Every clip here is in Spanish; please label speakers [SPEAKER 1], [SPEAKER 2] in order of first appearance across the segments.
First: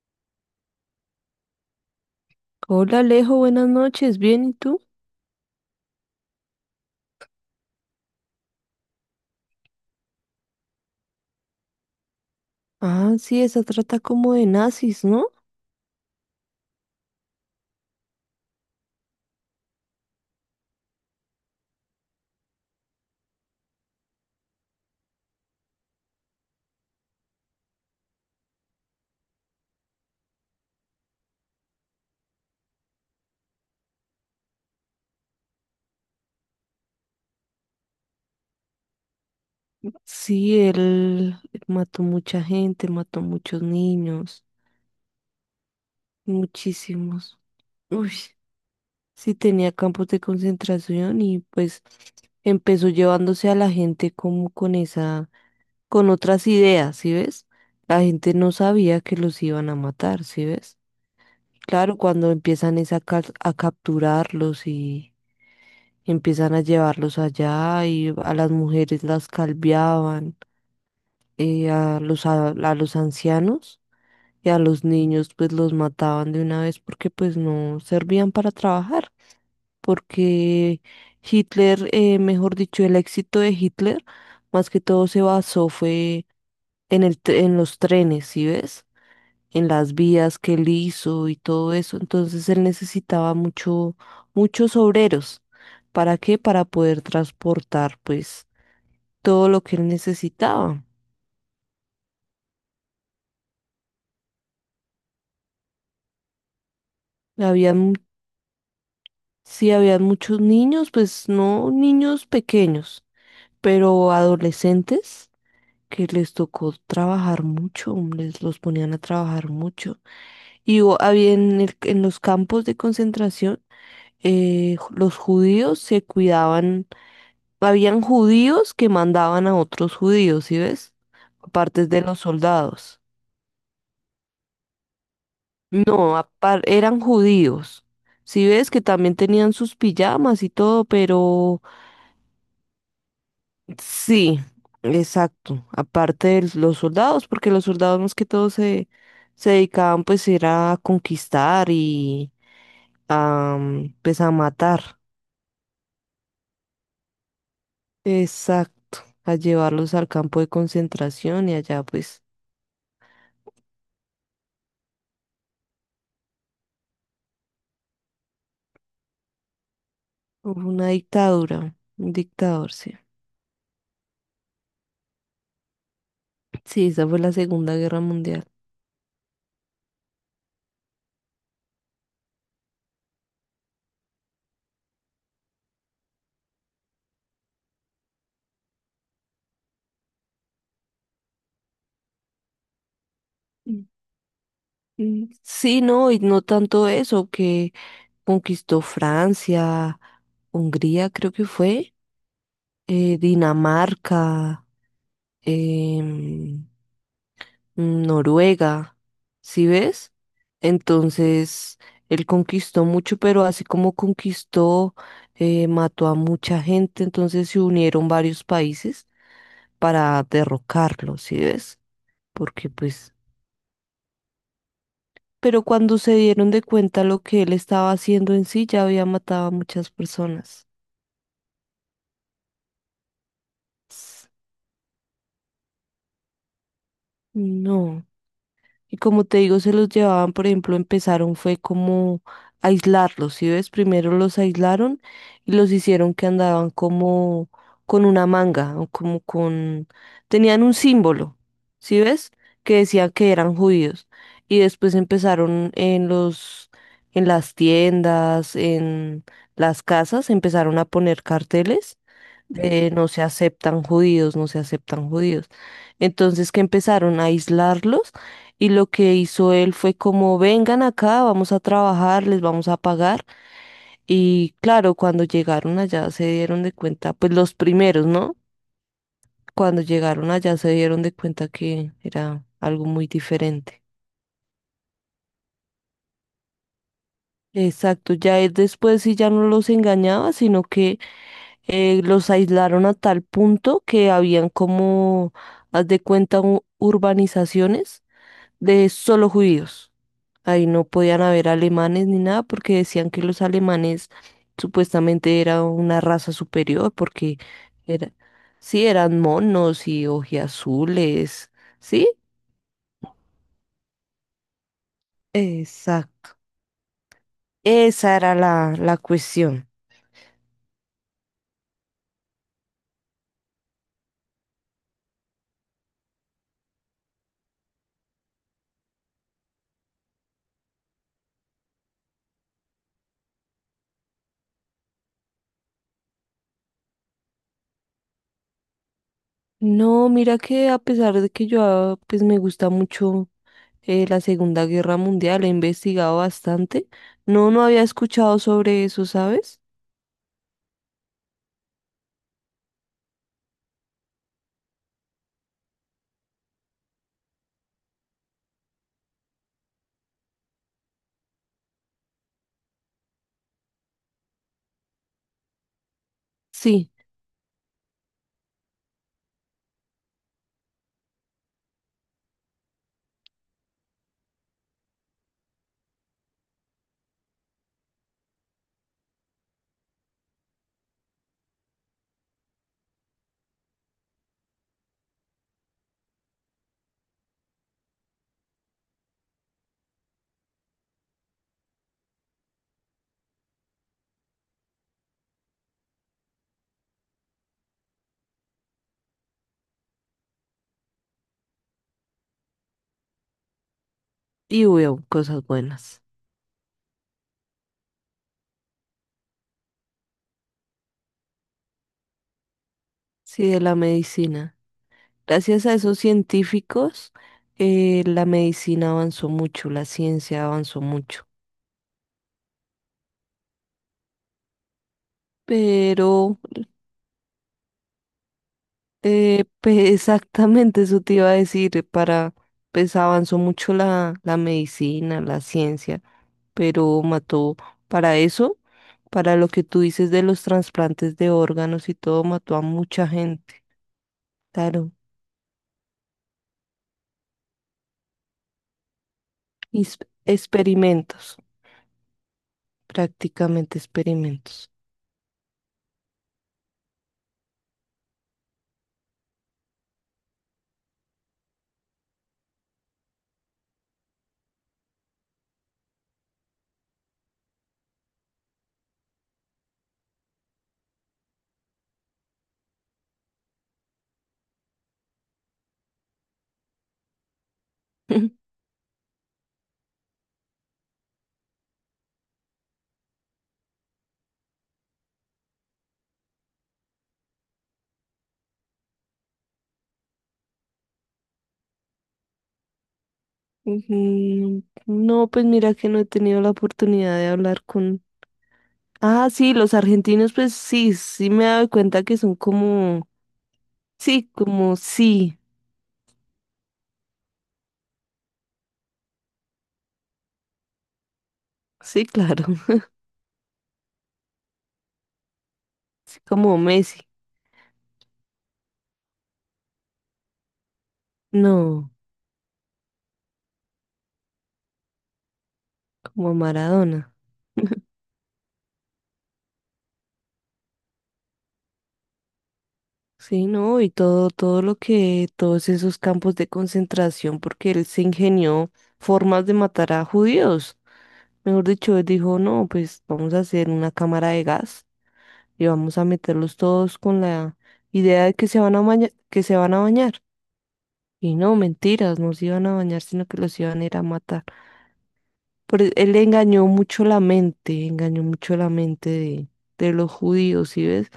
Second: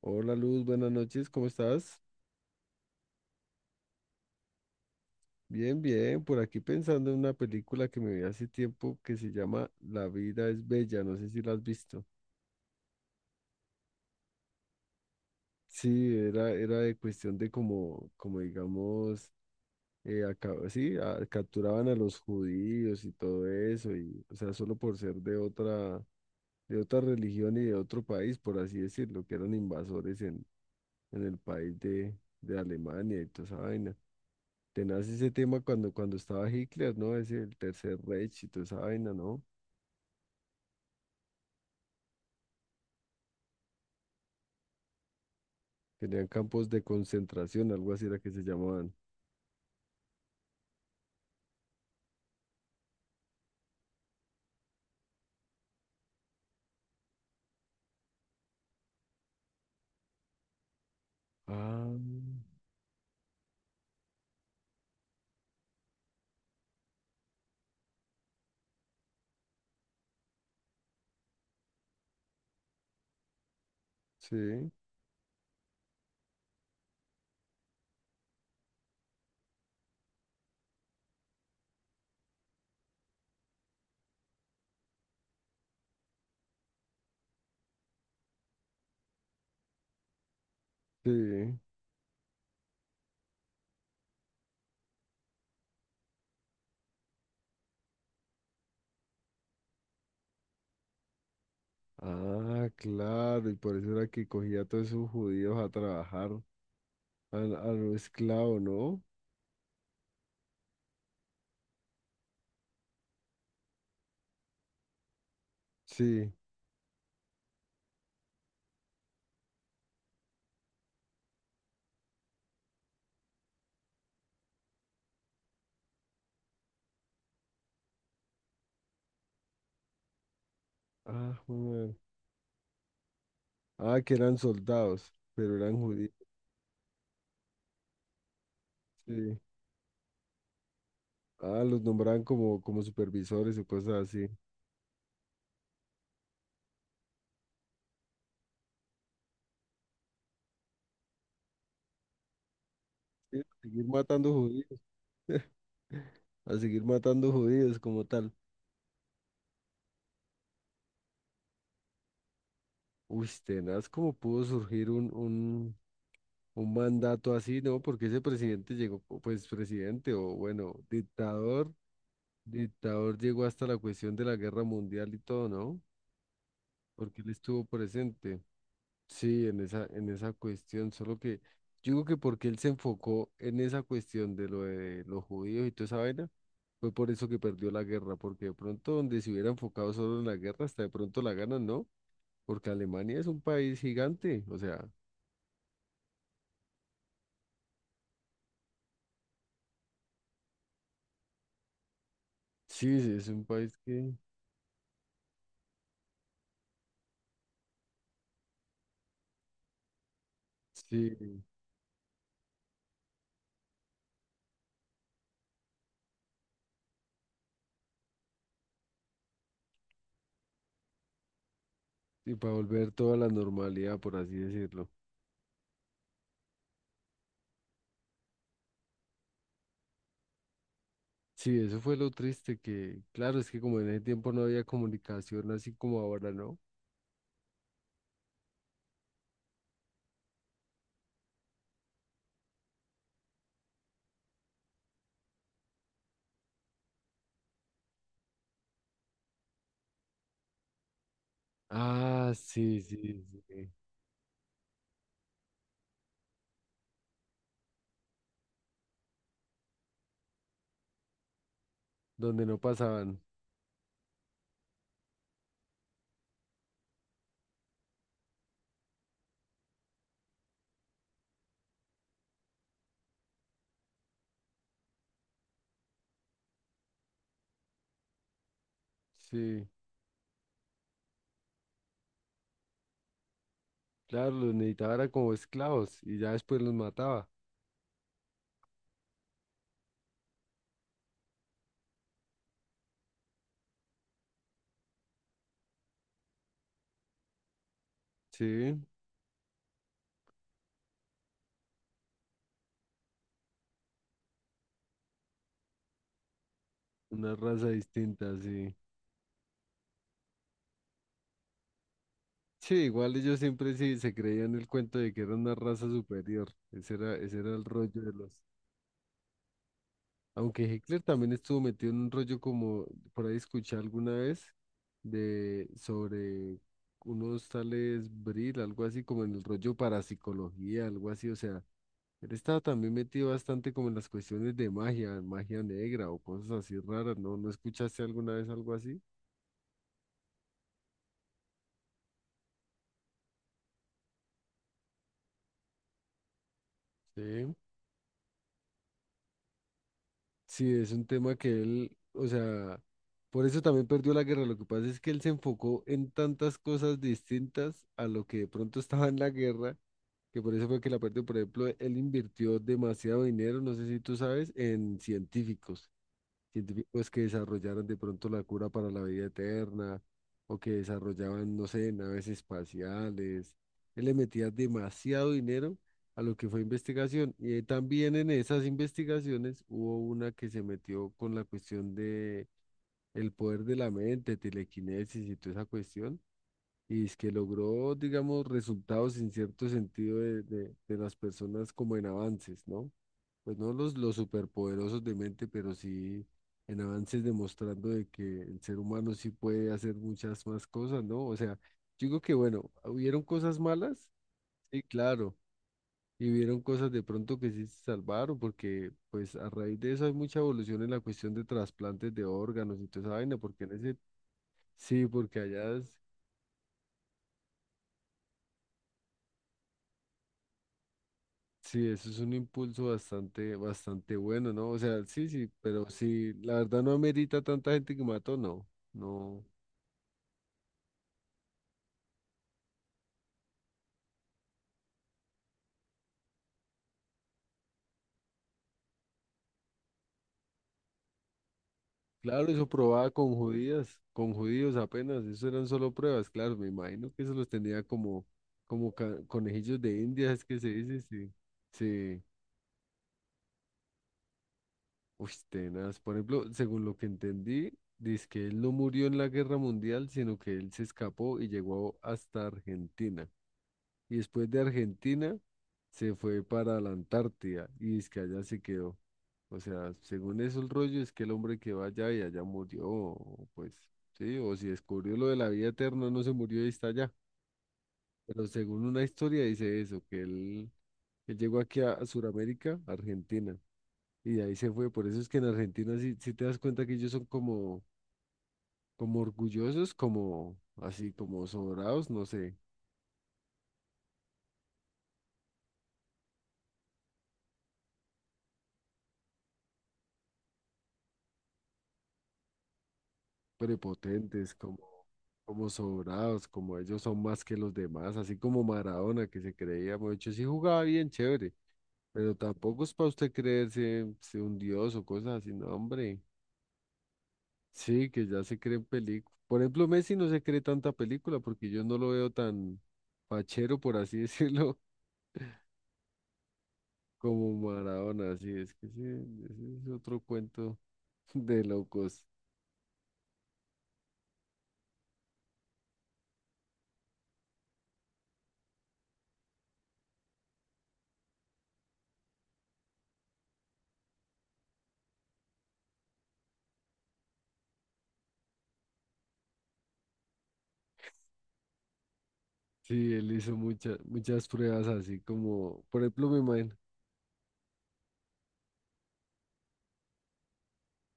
[SPEAKER 1] Hola Luz, buenas noches, ¿cómo estás?
[SPEAKER 2] Hola Alejo, buenas noches, ¿bien y tú?
[SPEAKER 1] Bien, bien, por aquí pensando en una película que me vi hace tiempo que se llama La vida es bella, no sé si la has visto.
[SPEAKER 2] Ah, sí, esa trata como de nazis, ¿no?
[SPEAKER 1] Sí, era de cuestión de como, como digamos, capturaban a los judíos y todo eso, y, o sea, solo por ser de otra religión y de otro país, por así decirlo, que eran invasores en el país de Alemania y toda esa vaina. Tenaz ese tema cuando estaba Hitler, ¿no? Ese, el Tercer Reich y toda esa vaina, ¿no?
[SPEAKER 2] Sí, él mató mucha gente, mató muchos niños,
[SPEAKER 1] Tenían campos de
[SPEAKER 2] muchísimos.
[SPEAKER 1] concentración, algo así
[SPEAKER 2] Uy,
[SPEAKER 1] era que se llamaban.
[SPEAKER 2] sí tenía campos de concentración y pues empezó llevándose a la gente como con esa, con otras ideas, ¿sí ves? La gente no sabía que los iban a matar, ¿sí ves?
[SPEAKER 1] Ah,
[SPEAKER 2] Claro, cuando empiezan es a, a capturarlos y empiezan a llevarlos allá y a las mujeres las calviaban, a los, a los ancianos y a
[SPEAKER 1] sí,
[SPEAKER 2] los niños pues los mataban de una vez porque pues no servían para trabajar, porque Hitler, mejor dicho, el éxito de Hitler más que todo se basó fue en los trenes, ¿sí ves? En las vías que él hizo y
[SPEAKER 1] sí.
[SPEAKER 2] todo eso. Entonces él necesitaba mucho, muchos obreros. ¿Para qué? Para poder transportar pues todo lo que él necesitaba.
[SPEAKER 1] Ah, claro, y por eso era que cogía a todos esos judíos a trabajar, a los
[SPEAKER 2] Habían,
[SPEAKER 1] esclavos, ¿no?
[SPEAKER 2] sí, habían muchos niños, pues no niños pequeños, pero adolescentes que
[SPEAKER 1] Sí.
[SPEAKER 2] les tocó trabajar mucho, les los ponían a trabajar mucho. Y había en los campos de concentración, los judíos se cuidaban. Habían judíos que mandaban a otros judíos, ¿sí ves?
[SPEAKER 1] Ah,
[SPEAKER 2] Aparte
[SPEAKER 1] joder.
[SPEAKER 2] de los soldados.
[SPEAKER 1] Ah, que eran soldados, pero eran judíos.
[SPEAKER 2] No, eran judíos. Si ves que también
[SPEAKER 1] Sí.
[SPEAKER 2] tenían sus pijamas y todo, pero
[SPEAKER 1] Ah, los nombraban como, como supervisores o cosas así.
[SPEAKER 2] sí, exacto. Aparte de los soldados, porque los soldados más que todo se, se dedicaban pues era a conquistar y
[SPEAKER 1] Sí,
[SPEAKER 2] a
[SPEAKER 1] seguir
[SPEAKER 2] pues a
[SPEAKER 1] matando judíos.
[SPEAKER 2] matar.
[SPEAKER 1] A seguir matando judíos como tal.
[SPEAKER 2] Exacto. A llevarlos al campo de concentración y allá pues
[SPEAKER 1] Uy, tenaz, ¿cómo pudo surgir un mandato así, no? Porque ese presidente llegó, o pues presidente o
[SPEAKER 2] hubo
[SPEAKER 1] bueno,
[SPEAKER 2] una
[SPEAKER 1] dictador,
[SPEAKER 2] dictadura, un dictador, sí.
[SPEAKER 1] dictador llegó hasta la cuestión de la guerra mundial y todo, ¿no?
[SPEAKER 2] Sí, esa fue
[SPEAKER 1] Porque él
[SPEAKER 2] la
[SPEAKER 1] estuvo
[SPEAKER 2] Segunda Guerra
[SPEAKER 1] presente.
[SPEAKER 2] Mundial.
[SPEAKER 1] Sí, en esa cuestión, solo que yo digo que porque él se enfocó en esa cuestión de lo de los judíos y toda esa vaina, fue por eso que perdió la guerra, porque de pronto donde se hubiera enfocado solo en la guerra, hasta de pronto la ganan, ¿no? Porque Alemania es un país
[SPEAKER 2] Mm,
[SPEAKER 1] gigante, o sea,
[SPEAKER 2] mm. Sí, no, y no tanto eso, que conquistó Francia, Hungría, creo que fue,
[SPEAKER 1] sí, sí, es un país que,
[SPEAKER 2] Dinamarca, em, Noruega, ¿sí ves?
[SPEAKER 1] sí,
[SPEAKER 2] Entonces, él conquistó mucho, pero así como conquistó, mató a mucha gente, entonces se unieron varios países para derrocarlo, ¿sí ves?
[SPEAKER 1] y para
[SPEAKER 2] Porque
[SPEAKER 1] volver
[SPEAKER 2] pues
[SPEAKER 1] toda la normalidad, por así decirlo.
[SPEAKER 2] pero cuando se dieron de cuenta lo que él estaba haciendo en sí, ya había matado a muchas personas.
[SPEAKER 1] Sí, eso fue lo triste que, claro, es que como en ese
[SPEAKER 2] S-
[SPEAKER 1] tiempo no había comunicación así como ahora, ¿no?
[SPEAKER 2] No. Y como te digo, se los llevaban, por ejemplo, empezaron fue como aislarlos, ¿sí ves? Primero los aislaron y los hicieron que andaban como con una manga, o como con... tenían un símbolo, ¿sí ves?
[SPEAKER 1] Ah,
[SPEAKER 2] Que
[SPEAKER 1] sí, sí,
[SPEAKER 2] decía que eran
[SPEAKER 1] sí,
[SPEAKER 2] judíos. Y después empezaron en los, en las tiendas, en las casas, empezaron a poner carteles
[SPEAKER 1] donde no
[SPEAKER 2] de no
[SPEAKER 1] pasaban,
[SPEAKER 2] se aceptan judíos, no se aceptan judíos. Entonces que empezaron a aislarlos y lo que hizo él fue como vengan acá, vamos a trabajar, les vamos a pagar. Y claro, cuando llegaron allá se dieron de cuenta, pues los primeros, ¿no?
[SPEAKER 1] sí,
[SPEAKER 2] Cuando llegaron allá se dieron de cuenta que era algo muy diferente.
[SPEAKER 1] claro, los necesitaba era como esclavos y ya después los mataba,
[SPEAKER 2] Exacto, ya él después sí ya no los engañaba, sino que los aislaron a tal punto que habían como, haz de cuenta, urbanizaciones
[SPEAKER 1] sí,
[SPEAKER 2] de solo judíos. Ahí no podían haber alemanes ni nada porque decían que los alemanes supuestamente era una raza superior
[SPEAKER 1] una
[SPEAKER 2] porque
[SPEAKER 1] raza
[SPEAKER 2] era,
[SPEAKER 1] distinta, sí.
[SPEAKER 2] sí, eran monos y ojiazules, ¿sí?
[SPEAKER 1] Sí, igual ellos siempre sí se creían el cuento de que era una raza
[SPEAKER 2] Exacto.
[SPEAKER 1] superior. Ese era el rollo de
[SPEAKER 2] Esa era
[SPEAKER 1] los.
[SPEAKER 2] la, la cuestión.
[SPEAKER 1] Aunque Hitler también estuvo metido en un rollo como por ahí escuché alguna vez de sobre unos tales Brill, algo así como en el rollo parapsicología, algo así. O sea, él estaba también metido bastante como en las cuestiones de magia, magia negra o cosas así raras. ¿No, no escuchaste alguna vez algo así?
[SPEAKER 2] No, mira que a pesar de que yo pues me gusta mucho la Segunda Guerra Mundial, he investigado bastante. No,
[SPEAKER 1] Sí.
[SPEAKER 2] no había escuchado sobre eso, ¿sabes?
[SPEAKER 1] Sí, es un tema que él, o sea, por eso también perdió la guerra. Lo que pasa es que él se enfocó en tantas cosas distintas a lo que de pronto estaba en la guerra, que por eso fue que la perdió. Por ejemplo, él invirtió demasiado dinero, no sé si tú sabes, en
[SPEAKER 2] Sí,
[SPEAKER 1] científicos que desarrollaron de pronto la cura para la vida eterna o que desarrollaban, no sé, naves espaciales. Él le metía demasiado dinero a lo que fue investigación. Y también en esas investigaciones hubo una que se metió con la cuestión de el poder de la mente, telequinesis y toda esa cuestión y es que logró, digamos, resultados en cierto sentido de, de las personas como en avances, ¿no? Pues no los, los superpoderosos de mente, pero sí en avances demostrando de que el ser humano sí puede hacer muchas más cosas, ¿no? O sea, yo digo que bueno, hubieron cosas malas,
[SPEAKER 2] y
[SPEAKER 1] sí,
[SPEAKER 2] veo
[SPEAKER 1] claro,
[SPEAKER 2] cosas buenas.
[SPEAKER 1] y hubieron cosas de pronto que sí se salvaron, porque pues a raíz de eso hay mucha evolución en la cuestión de trasplantes de órganos y toda esa vaina,
[SPEAKER 2] Sí, de
[SPEAKER 1] porque en
[SPEAKER 2] la
[SPEAKER 1] ese,
[SPEAKER 2] medicina.
[SPEAKER 1] sí, porque
[SPEAKER 2] Gracias a
[SPEAKER 1] allá
[SPEAKER 2] esos científicos, la medicina avanzó mucho, la ciencia avanzó mucho.
[SPEAKER 1] sí, eso es un impulso bastante, bastante bueno, ¿no? O sea, sí, sí, pero sí,
[SPEAKER 2] Pero,
[SPEAKER 1] la verdad no amerita tanta gente que mató, no, no.
[SPEAKER 2] exactamente eso te iba a decir, para, pues avanzó mucho la, la medicina, la ciencia. Pero mató para eso, para lo que tú dices de los trasplantes de órganos y todo,
[SPEAKER 1] Claro,
[SPEAKER 2] mató a
[SPEAKER 1] eso
[SPEAKER 2] mucha
[SPEAKER 1] probaba con
[SPEAKER 2] gente.
[SPEAKER 1] judías, con judíos
[SPEAKER 2] Claro,
[SPEAKER 1] apenas, eso eran solo pruebas, claro, me imagino que eso los tenía como, conejillos
[SPEAKER 2] is-
[SPEAKER 1] de India, es que se dice, sí,
[SPEAKER 2] experimentos,
[SPEAKER 1] sí,
[SPEAKER 2] prácticamente experimentos.
[SPEAKER 1] uy, tenaz. Por ejemplo, según lo que entendí, dice que él no murió en la guerra mundial, sino que él se escapó y llegó hasta Argentina. Y después de Argentina se fue para la Antártida y es que allá se quedó. O sea, según eso el rollo es que el hombre que va allá y allá murió, o pues sí, o si descubrió lo de la vida eterna, no se murió y está allá. Pero según una historia dice eso, que él llegó aquí a Sudamérica, Argentina, y de ahí se fue. Por eso es que en Argentina sí, sí te das cuenta que ellos son como, como orgullosos, como así, como sobrados, no sé.
[SPEAKER 2] Ujú. No, pues mira que no he tenido la oportunidad de hablar con... Ah, sí, los argentinos, pues sí, sí me he dado cuenta que son
[SPEAKER 1] Prepotentes,
[SPEAKER 2] como
[SPEAKER 1] como,
[SPEAKER 2] sí,
[SPEAKER 1] como sobrados, como ellos son más que los demás, así como Maradona que se creía mucho, sí jugaba bien chévere,
[SPEAKER 2] sí,
[SPEAKER 1] pero
[SPEAKER 2] claro,
[SPEAKER 1] tampoco es para usted creerse se un dios o cosas así, no,
[SPEAKER 2] sí,
[SPEAKER 1] hombre,
[SPEAKER 2] como Messi.
[SPEAKER 1] sí, que ya se creen películas. Por ejemplo, Messi no se cree tanta película porque yo
[SPEAKER 2] No,
[SPEAKER 1] no lo veo tan fachero, por así decirlo,
[SPEAKER 2] como Maradona.
[SPEAKER 1] como Maradona, así es que sí, ese es otro cuento de locos.
[SPEAKER 2] Sí, ¿no? Y todo, todo lo que, todos esos campos de concentración, porque él se ingenió formas de matar a judíos. Mejor dicho, él dijo, no, pues vamos a hacer una cámara de gas y vamos a meterlos todos con la idea de que se van a bañar, que se van a bañar. Y no, mentiras, no se iban a bañar,
[SPEAKER 1] Sí,
[SPEAKER 2] sino
[SPEAKER 1] él
[SPEAKER 2] que
[SPEAKER 1] hizo
[SPEAKER 2] los iban a ir a
[SPEAKER 1] muchas
[SPEAKER 2] matar.
[SPEAKER 1] muchas pruebas así como, por
[SPEAKER 2] Él
[SPEAKER 1] ejemplo, me
[SPEAKER 2] engañó
[SPEAKER 1] imagino.
[SPEAKER 2] mucho la mente, engañó mucho la mente de los judíos, ¿sí ves?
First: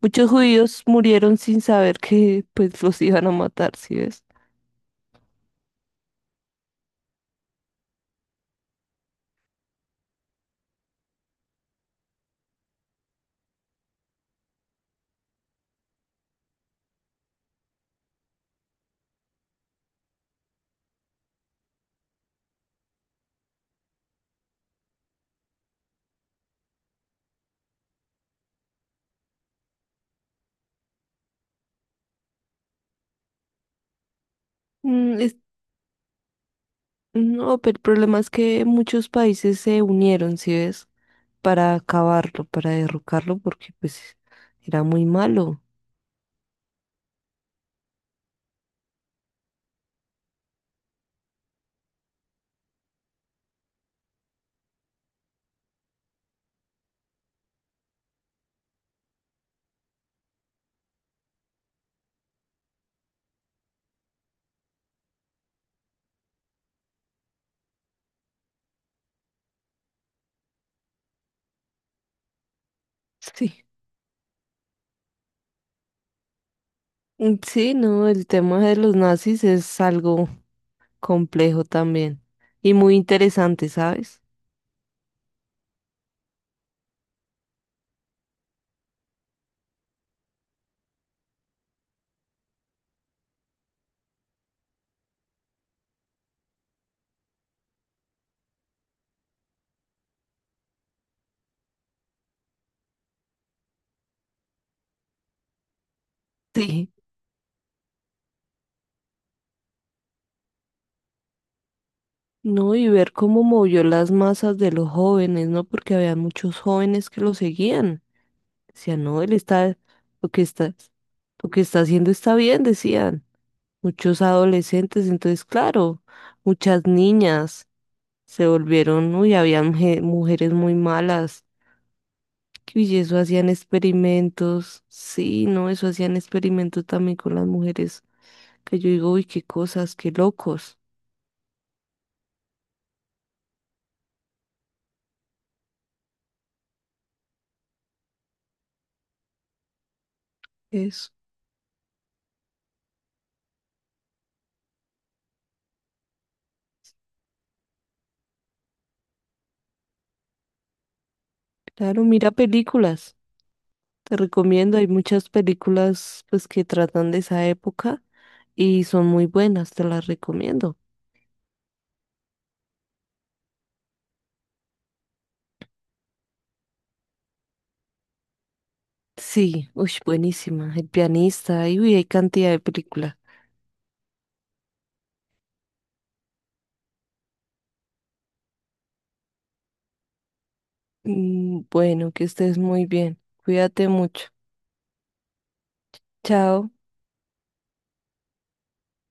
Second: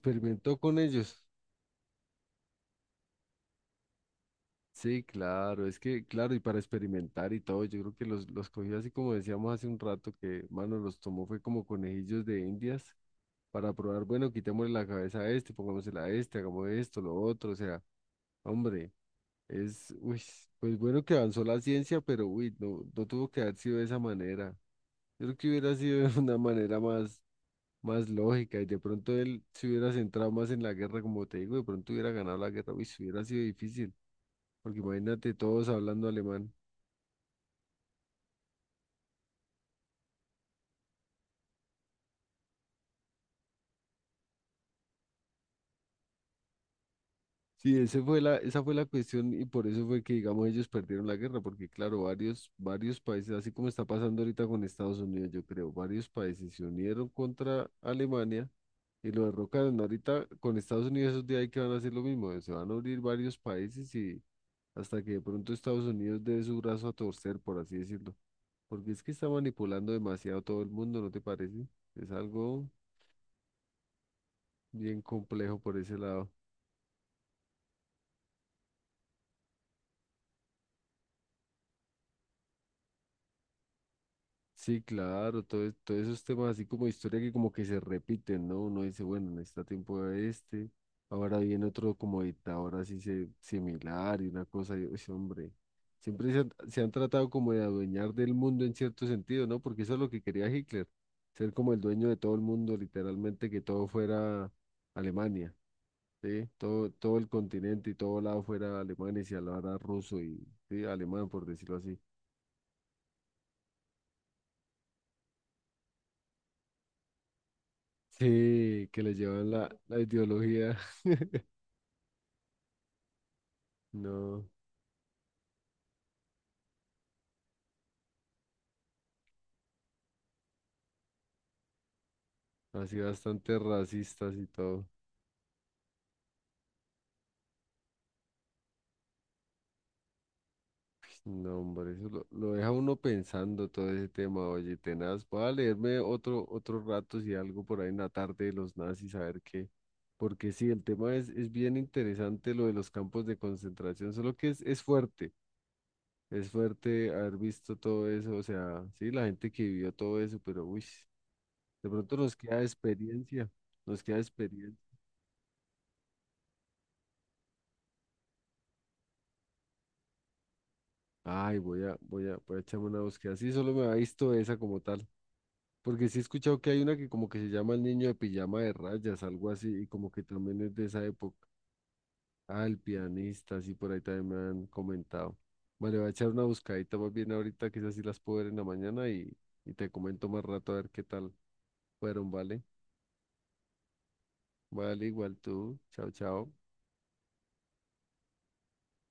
[SPEAKER 2] Muchos
[SPEAKER 1] con
[SPEAKER 2] judíos
[SPEAKER 1] ellos.
[SPEAKER 2] murieron sin saber que pues los iban a matar, ¿sí ves?
[SPEAKER 1] Sí, claro, es que, claro, y para experimentar y todo, yo creo que los cogió así como decíamos hace un rato, que, mano, los tomó fue como conejillos de indias para probar, bueno, quitémosle la cabeza a este, pongámosela a este, hagamos esto, lo otro, o sea, hombre, es, uy, pues bueno que avanzó la ciencia, pero, uy, no, no tuvo que haber sido de esa manera. Yo creo que hubiera sido de una manera más, más lógica y de pronto él se hubiera centrado más en la guerra, como te digo, de pronto hubiera ganado la guerra, uy, hubiera sido difícil. Porque
[SPEAKER 2] Mm,
[SPEAKER 1] imagínate
[SPEAKER 2] es-
[SPEAKER 1] todos hablando alemán.
[SPEAKER 2] no, pero el problema es que muchos países se unieron, ¿sí ves? Para acabarlo, para derrocarlo, porque pues era muy malo.
[SPEAKER 1] Sí, ese fue la, esa fue la cuestión y por eso fue que, digamos, ellos perdieron la guerra, porque claro, varios países, así como está pasando ahorita con Estados Unidos, yo creo, varios países se unieron contra Alemania y lo derrocaron. Ahorita con Estados Unidos esos días hay que van a hacer lo mismo, se van a unir varios países y hasta que de pronto Estados Unidos dé su brazo a torcer, por así decirlo. Porque es que está manipulando demasiado todo el mundo, ¿no te parece? Es algo
[SPEAKER 2] Sí.
[SPEAKER 1] bien complejo por ese lado.
[SPEAKER 2] Mm, sí, no, el tema de los nazis es algo complejo también y muy interesante, ¿sabes?
[SPEAKER 1] Sí, claro, todo, todos esos temas así como historia que como que se repiten, ¿no? Uno dice, bueno, en este tiempo era este, ahora viene otro como dictador así se, similar y una cosa, y, uy, sí, hombre, siempre se han tratado como de adueñar del mundo en cierto sentido, ¿no? Porque eso es lo que quería Hitler, ser como el dueño de todo el mundo, literalmente que todo fuera Alemania, ¿sí? Todo,
[SPEAKER 2] Sí.
[SPEAKER 1] todo el continente y todo lado fuera Alemania y se hablara ruso y, sí, alemán, por decirlo así.
[SPEAKER 2] No, y ver cómo movió las masas de los jóvenes, ¿no? Porque había muchos jóvenes que lo seguían.
[SPEAKER 1] Sí, que
[SPEAKER 2] Decían,
[SPEAKER 1] le
[SPEAKER 2] no, él
[SPEAKER 1] llevan la,
[SPEAKER 2] está,
[SPEAKER 1] la
[SPEAKER 2] lo que está,
[SPEAKER 1] ideología.
[SPEAKER 2] lo que está haciendo está bien, decían. Muchos
[SPEAKER 1] No,
[SPEAKER 2] adolescentes, entonces claro, muchas niñas se volvieron, uy, habían mujeres muy malas, y
[SPEAKER 1] así
[SPEAKER 2] eso hacían
[SPEAKER 1] bastante racistas y
[SPEAKER 2] experimentos,
[SPEAKER 1] todo.
[SPEAKER 2] sí, no, eso hacían experimentos también con las mujeres, que yo digo, uy, qué cosas, qué locos,
[SPEAKER 1] No, hombre, eso lo deja uno pensando todo ese tema, oye, tenaz. Voy a leerme otro, otro rato si algo por ahí en la tarde de los nazis, a ver qué. Porque sí, el
[SPEAKER 2] eso,
[SPEAKER 1] tema es bien interesante lo de los campos de concentración, solo que es fuerte haber visto todo eso, o sea, sí, la gente que vivió todo eso, pero uy, de
[SPEAKER 2] claro,
[SPEAKER 1] pronto
[SPEAKER 2] mira
[SPEAKER 1] nos queda
[SPEAKER 2] películas,
[SPEAKER 1] experiencia, nos
[SPEAKER 2] te
[SPEAKER 1] queda experiencia.
[SPEAKER 2] recomiendo, hay muchas películas pues que tratan de esa época y son muy buenas, te las recomiendo.
[SPEAKER 1] Ay, voy a, voy a, voy a echarme una búsqueda. Sí, solo me ha visto esa como tal. Porque sí he escuchado que hay una que como que se llama El niño de pijama de rayas, algo así,
[SPEAKER 2] Sí,
[SPEAKER 1] y
[SPEAKER 2] uy,
[SPEAKER 1] como que también es
[SPEAKER 2] buenísima,
[SPEAKER 1] de
[SPEAKER 2] El
[SPEAKER 1] esa época.
[SPEAKER 2] pianista, y uy, hay cantidad de
[SPEAKER 1] Ah, el
[SPEAKER 2] películas.
[SPEAKER 1] pianista, sí, por ahí también me han comentado. Vale, voy a echar una buscadita más bien ahorita, quizás sí las puedo ver en la mañana y te comento más rato a ver qué tal
[SPEAKER 2] Mm, bueno, que
[SPEAKER 1] fueron,
[SPEAKER 2] estés
[SPEAKER 1] ¿vale?
[SPEAKER 2] muy bien. Cuídate mucho.
[SPEAKER 1] Vale, igual tú. Chao, chao.
[SPEAKER 2] Chao.